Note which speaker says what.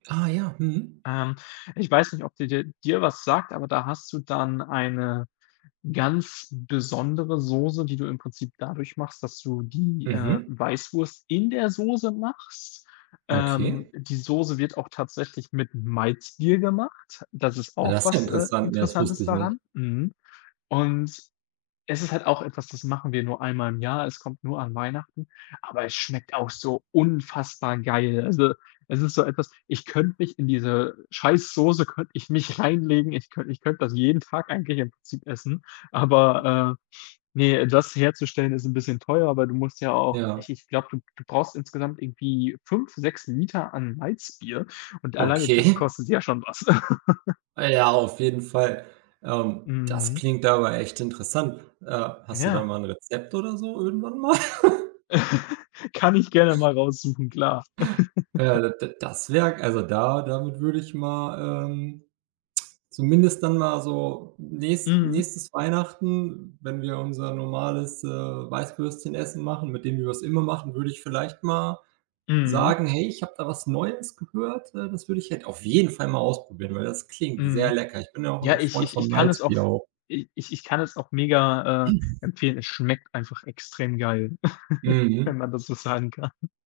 Speaker 1: Ah ja, mhm.
Speaker 2: Ähm, ich weiß nicht, ob die dir dir was sagt, aber da hast du dann eine ganz besondere Soße, die du im Prinzip dadurch machst, dass du die, äh,
Speaker 1: Mhm.
Speaker 2: Weißwurst in der Soße machst. Ähm,
Speaker 1: Okay.
Speaker 2: die Soße wird auch tatsächlich mit Malzbier gemacht, das ist
Speaker 1: Ja,
Speaker 2: auch
Speaker 1: das ist ja
Speaker 2: was, äh,
Speaker 1: interessant. Ne, das
Speaker 2: Interessantes
Speaker 1: wusste ich nicht.
Speaker 2: daran, mhm, und es ist halt auch etwas, das machen wir nur einmal im Jahr. Es kommt nur an Weihnachten, aber es schmeckt auch so unfassbar geil, also, es ist so etwas, ich könnte mich in diese scheiß Soße könnte ich mich reinlegen ich könnte ich könnte das jeden Tag eigentlich im Prinzip essen, aber, äh, ne, das herzustellen ist 'n bisschen teuer, aber du musst ja auch
Speaker 1: Ja.
Speaker 2: ich ich glaube, du du brauchst insgesamt irgendwie 5, 6 Liter an Malzbier und alleine das
Speaker 1: Okay.
Speaker 2: kostet ja schon was.
Speaker 1: Äh, ja, auf jeden Fall, ähm, das
Speaker 2: Mhm.
Speaker 1: klingt aber echt interessant, äh. Hast du da
Speaker 2: Ja.
Speaker 1: mal 'n Rezept oder so irgendwann mal?
Speaker 2: Kann ich gerne mal raussuchen, klar.
Speaker 1: Ja, d d das wäre also da damit würde ich mal ähm, zumindest dann mal so nächst
Speaker 2: Mhm.
Speaker 1: nächstes Weihnachten, wenn wir unser normales, äh, Weißwürstchenessen machen, mit dem wir es immer machen, würde ich vielleicht mal
Speaker 2: Mhm.
Speaker 1: sagen: „Hey, ich habe da was Neues gehört, äh, das würde ich halt auf jeden Fall mal ausprobieren, weil das klingt sehr
Speaker 2: Mhm.
Speaker 1: lecker.” Ich bin ja auch
Speaker 2: Ja,
Speaker 1: 'n
Speaker 2: ich
Speaker 1: Freund
Speaker 2: ich
Speaker 1: von
Speaker 2: ich kann es auch v
Speaker 1: Malzbier auch.
Speaker 2: i ich ich kann es auch mega, äh, empfehlen. Es schmeckt einfach extrem geil,
Speaker 1: Mhm.
Speaker 2: wenn man das so sagen kann.